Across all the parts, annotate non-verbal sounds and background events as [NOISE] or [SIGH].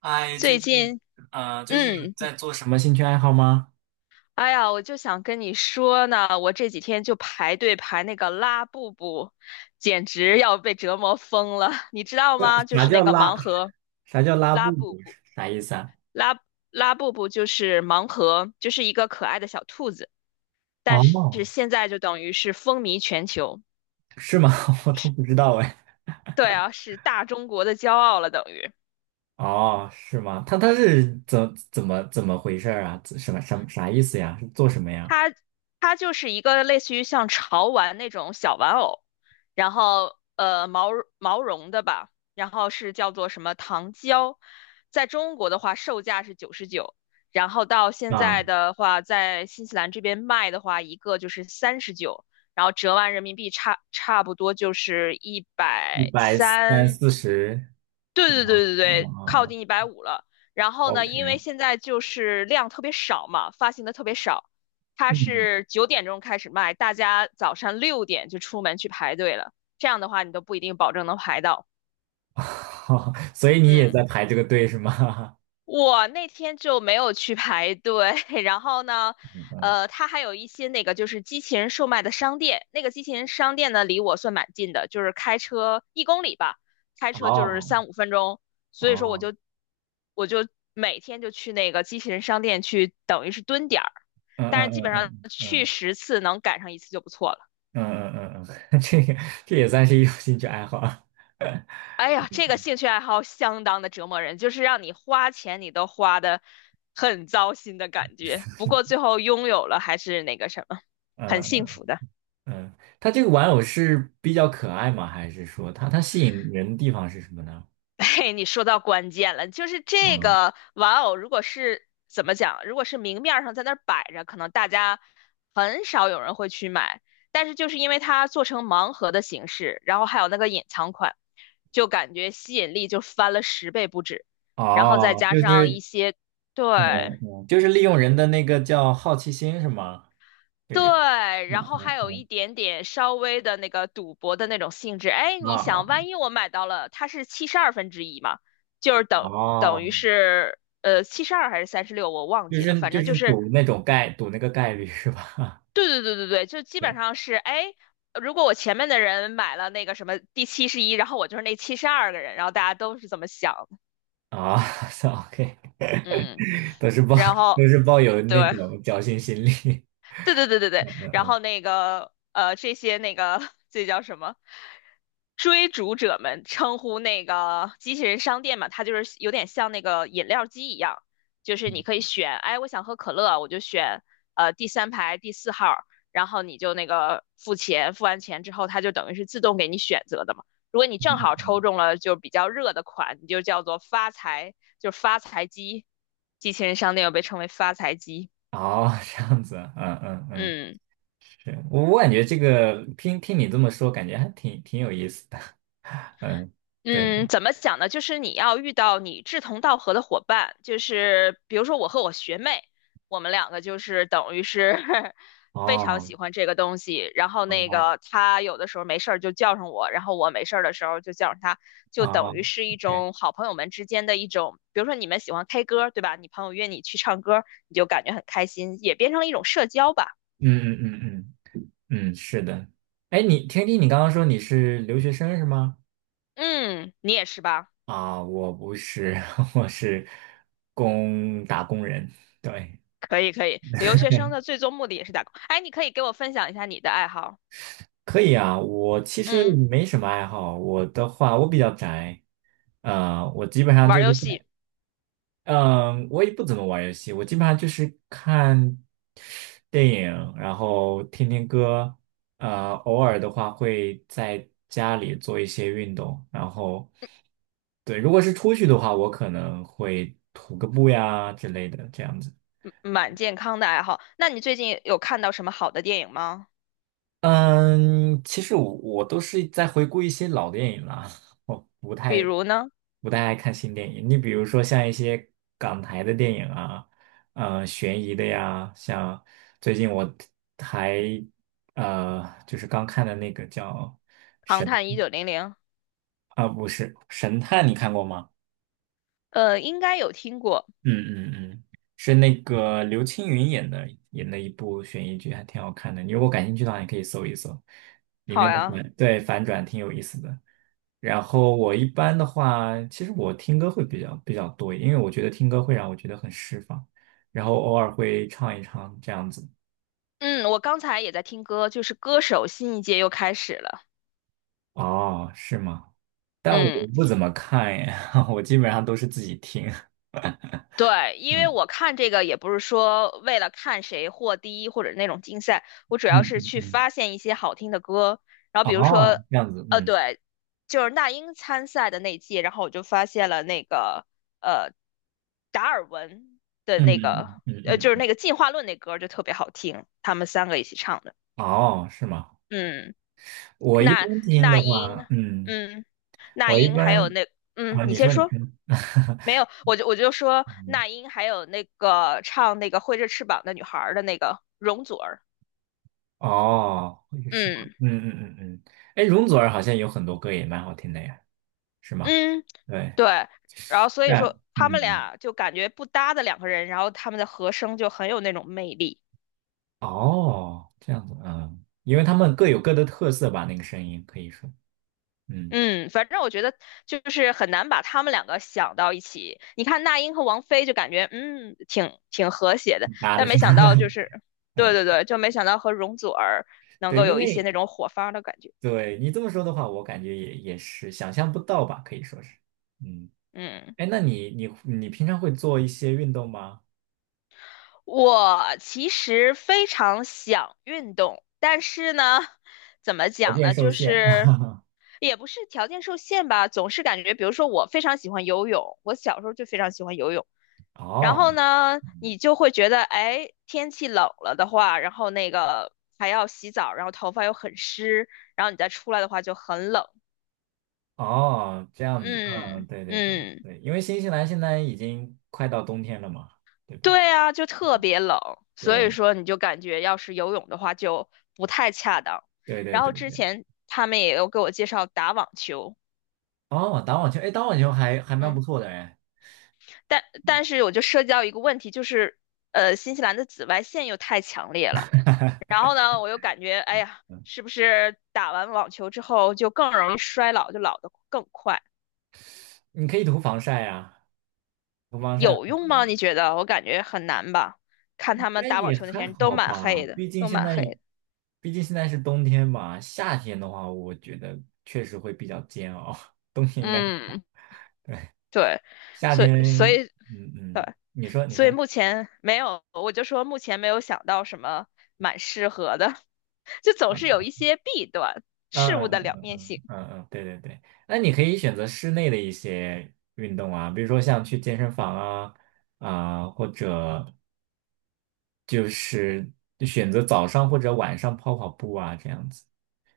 哎，最近，最近有嗯，在做什么兴趣爱好吗？哎呀，我就想跟你说呢，我这几天就排队排那个拉布布，简直要被折磨疯了，[LAUGHS] 你知道吗？就啥是那叫个拉？盲盒啥叫拉拉布布布？布，啥意思啊？拉拉布布就是盲盒，就是一个可爱的小兔子，但是哦，现在就等于是风靡全球，是吗？[LAUGHS] 我都不知道哎。对啊，是大中国的骄傲了，等于。哦，是吗？他是怎么回事儿啊？怎什么什么啥意思呀？是做什么呀？它它就是一个类似于像潮玩那种小玩偶，然后毛绒的吧，然后是叫做什么糖胶，在中国的话售价是99，然后到现在啊，的话，在新西兰这边卖的话，一个就是39，然后折完人民币差不多就是一一百百三三四十对是对吗？对对啊对，靠啊啊近150了。然后呢，因为，OK，现在就是量特别少嘛，发行的特别少，它嗯，是9点钟开始卖，大家早上6点就出门去排队了。这样的话，你都不一定保证能排到。[LAUGHS] 所以你也嗯。在排这个队是吗？我那天就没有去排队，[LAUGHS] 然后呢，[LAUGHS] 嗯，它还有一些那个就是机器人售卖的商店，那个机器人商店呢离我算蛮近的，就是开车1公里吧，开车就是哦三五分钟，所以说我哦，就我就每天就去那个机器人商店去，等于是蹲点儿，嗯但是嗯基本上嗯嗯去嗯。10次能赶上一次就不错了。嗯嗯嗯嗯，[LAUGHS] 这也算是一种兴趣爱好啊。[LAUGHS] 哎呀，这个兴趣爱好相当的折磨人，就是让你花钱你都花的很糟心的感觉。不过最后拥有了还是那个什么，嗯很幸嗯福的。嗯，它这个玩偶是比较可爱吗？还是说它吸引人的地方是什么呢？[LAUGHS] 嘿，你说到关键了，就是这嗯，个玩偶，如果是怎么讲，如果是明面儿上在那儿摆着，可能大家很少有人会去买。但是就是因为它做成盲盒的形式，然后还有那个隐藏款，就感觉吸引力就翻了10倍不止。然后再哦，加上一些，嗯对。就是利用人的那个叫好奇心是吗？这对，个，嗯然后还有嗯一点点稍微的那个赌博的那种性质。哎，嗯，你啊想，万一我买到了，它是1/72嘛，就是啊等等于哦，是呃七十二还是36，我忘就记了，是反就正就是是。赌那个概率是吧？对对对对对，就 [LAUGHS] 基本对上是哎，如果我前面的人买了那个什么第71，然后我就是那72个人，然后大家都是这么想的。啊 [LAUGHS] 算，OK，嗯，[LAUGHS] 都是抱然后都是抱有对，那种侥幸心理。对对对对对，然后那个这些那个 [LAUGHS] 这叫什么？追逐者们称呼那个机器人商店嘛，它就是有点像那个饮料机一样，就 [LAUGHS] 是你可以嗯选，哎，我想喝可乐，我就选第3排第4号儿然后你就那个付钱，付完钱之后，它就等于是自动给你选择的嘛。如果你正嗯好嗯抽中了就比较热的款，你就叫做发财，就是发财机。机器人商店又被称为发财机，哦，这样子啊嗯嗯嗯，嗯。是我感觉这个听听你这么说，感觉还挺有意思的，嗯，对，嗯，怎么讲呢？就是你要遇到你志同道合的伙伴，就是比如说我和我学妹，我们两个就是等于是 [LAUGHS] 非常哦，喜欢这个东西。然后那哦，个她有的时候没事儿就叫上我，然后我没事儿的时候就叫上她，就等哦于是一，OK，种好朋友们之间的一种，比如说你们喜欢 K 歌，对吧？你朋友约你去唱歌，你就感觉很开心，也变成了一种社交吧。嗯嗯嗯嗯嗯，是的，哎，你天地，你刚刚说你是留学生是吗？嗯，你也是吧？啊，我不是，[LAUGHS] 我是打工人，对，可以可以，留学生的最终目的也是打工。哎，你可以给我分享一下你的爱好。可以啊，我其实嗯，没什么爱好，我的话我比较宅，我基本上玩就儿是。游戏嗯，我也不怎么玩游戏，我基本上就是看电影，然后听听歌，偶尔的话会在家里做一些运动，然后，对，如果是出去的话，我可能会徒个步呀之类的，这样子。嗯蛮健康的爱好。那你最近有看到什么好的电影吗？嗯，其实我都是在回顾一些老电影啦，[LAUGHS] 比如呢，不太爱看新电影。你比如说像一些港台的电影啊，悬疑的呀，像最近我还就是刚看的那个叫《唐探1900》，啊，不是神探，你看过吗？应该有听过。嗯嗯嗯，是那个刘青云演的一部悬疑剧，还挺好看的。你如果感兴趣的话，你可以搜一搜，里面好的呀，反转挺有意思的。然后我一般的话，其实我听歌会比较多一点因为我觉得听歌会让我觉得很释放，然后偶尔会唱一唱这样子。嗯，我刚才也在听歌，就是歌手新一届又开始了。哦，是吗？但我嗯，不怎么看耶，[LAUGHS] 我基本上都是自己听。对，因为嗯我看这个也不是说为了看谁获第一或者那种竞赛，我主嗯要是嗯去嗯。发现一些好听的歌。然后比如说，哦，这样子，嗯对，就是那英参赛的那届，然后我就发现了那个。呃达尔文的嗯那个，嗯嗯就嗯。是嗯那个进化论那歌就特别好听，他们3个一起唱的。哦，是吗？嗯，我一那般听那的英，话，嗯，那我一英还有般那，啊，你你先说你说。听。没有，[LAUGHS] 我就说那英还有那个唱那个挥着翅膀的女孩儿的那个容祖儿，哦，哦也是吗？嗯嗯嗯嗯嗯，哎，容祖儿好像有很多歌也蛮好听的呀，是吗？嗯，对，对，然后所以但说他们嗯，俩就感觉不搭的两个人，然后他们的和声就很有那种魅力。哦，这样子，嗯，因为他们各有各的特色吧，那个声音可以说，嗯，嗯，反正我觉得就是很难把他们两个想到一起。你看那英和王菲就感觉挺和谐的，拉的但是没吧，想到 [LAUGHS] 就是，对嗯，对对，就没想到和容祖儿能对，够因有一些为那种火花的感觉。对你这么说的话，我感觉也是想象不到吧，可以说是，嗯，嗯，哎，那你平常会做一些运动吗？我其实非常想运动，但是呢，怎么条讲件呢，受就限，是也不是条件受限吧，总是感觉，比如说我非常喜欢游泳，我小时候就非常喜欢游泳。[LAUGHS] 然哦。后呢，嗯你就会觉得，哎，天气冷了的话，然后那个还要洗澡，然后头发又很湿，然后你再出来的话就很冷。哦，这样子，嗯，嗯对对对嗯，对，因为新西兰现在已经快到冬天了嘛，对吧？对啊，就特别冷，所以对说你就感觉要是游泳的话就不太恰当。对对然对后之对。前他们也有给我介绍打网球，哦，打网球，哎，打网球还蛮不嗯，错的哎，但嗯但是我就涉及到一个问题，就是新西兰的紫外线又太强烈了。然后呢，我又感觉，哎呀，嗯，是不是打完网球之后就更容易衰老，就老得更快？你可以涂防晒呀，涂防晒的有话用吗？你觉得？我感觉很难吧。看应他们该打网也球那些还人都好蛮黑吧，的，毕竟都现蛮在黑的。毕竟现在是冬天嘛，夏天的话，我觉得确实会比较煎熬，[LAUGHS] 冬天应该，嗯，对，夏所以所天，以嗯嗯，对，你说你所以说。目前没有，我就说目前没有想到什么蛮适合的，[LAUGHS] 就总是有一些弊端，事嗯物的嗯嗯两嗯面性。嗯嗯嗯，对对对，那你可以选择室内的一些运动啊，比如说像去健身房啊啊，或者就是就选择早上或者晚上跑跑步啊这样子，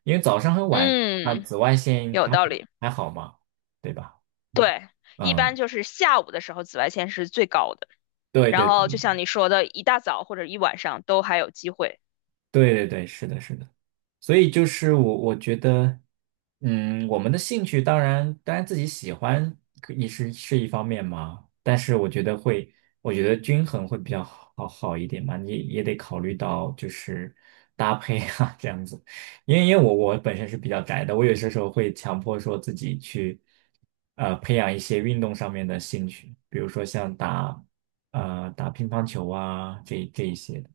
因为早上和啊嗯，紫外线有还道理。还好嘛，对吧？对，一般嗯，就是下午的时候紫外线是最高的。对然对后就像你说的，一大早或者一晚上都还有机会。对对对，是的，是的。所以就是我觉得，嗯，我们的兴趣当然自己喜欢可也是一方面嘛，但是我觉得会，我觉得均衡会比较好一点嘛，你也得考虑到就是搭配啊 [LAUGHS] 这样子，因为我本身是比较宅的，我有些时候会强迫说自己去培养一些运动上面的兴趣，比如说像打乒乓球啊这一些的。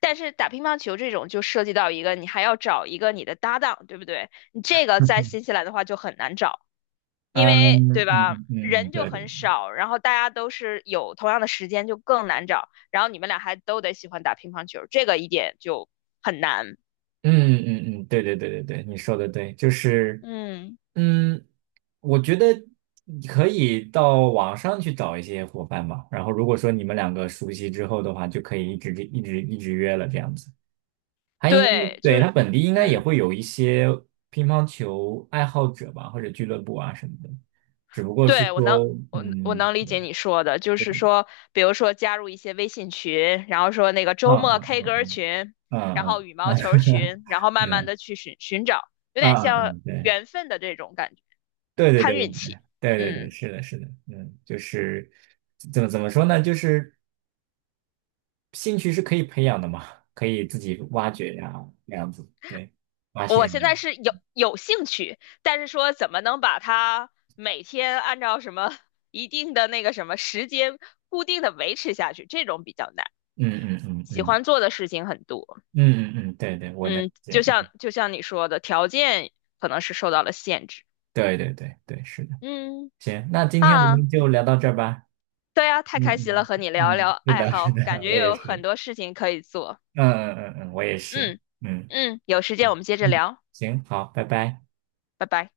但是打乒乓球这种就涉及到一个，你还要找一个你的搭档，对不对？你这 [LAUGHS] 个在嗯新西兰的话就很难找，因嗯为对嗯吧，嗯嗯，人就对对很少，然后大家都是有同样的时间，就更难找。然后你们俩还都得喜欢打乒乓球，这个一点就很难。嗯嗯嗯，对对对对对，你说的对，就是，嗯，嗯，我觉得你可以到网上去找一些伙伴嘛，然后如果说你们两个熟悉之后的话，就可以一直一直一直约了这样子。他应该，对，就对，是他本地应该也嗯。会有一些乒乓球爱好者吧，或者俱乐部啊什么的，只不过是对，我能，说，我我嗯，能理解你说的，就对，是说，比如说加入一些微信群，然后说那个嗯周末 嗯 K 嗯歌群，嗯然嗯后羽毛球嗯群，然后慢慢嗯的去寻找，有点嗯，像嗯对。缘分的这种感觉，对对对看对运气。对对对对，嗯，是的，是的，嗯，就是怎么说呢？就是兴趣是可以培养的嘛，可以自己挖掘呀、这样子，对，发我现在现，是有兴趣，但是说怎么能把它每天按照什么一定的那个什么时间固定的维持下去，这种比较难。嗯嗯嗯喜嗯欢做的事情很多。嗯嗯嗯，对对，我能理嗯，就解，像就像你说的，条件可能是受到了限制。对对对对，是的，嗯行，那今天我啊，们就聊到这儿吧，对啊，太嗯开心了，嗯和你聊一聊嗯，是爱的，是好，感的，觉我也有很是，多事情可以做。嗯嗯嗯嗯，我也是，嗯嗯有时间我嗯们接着嗯，聊，行，好，拜拜。拜拜。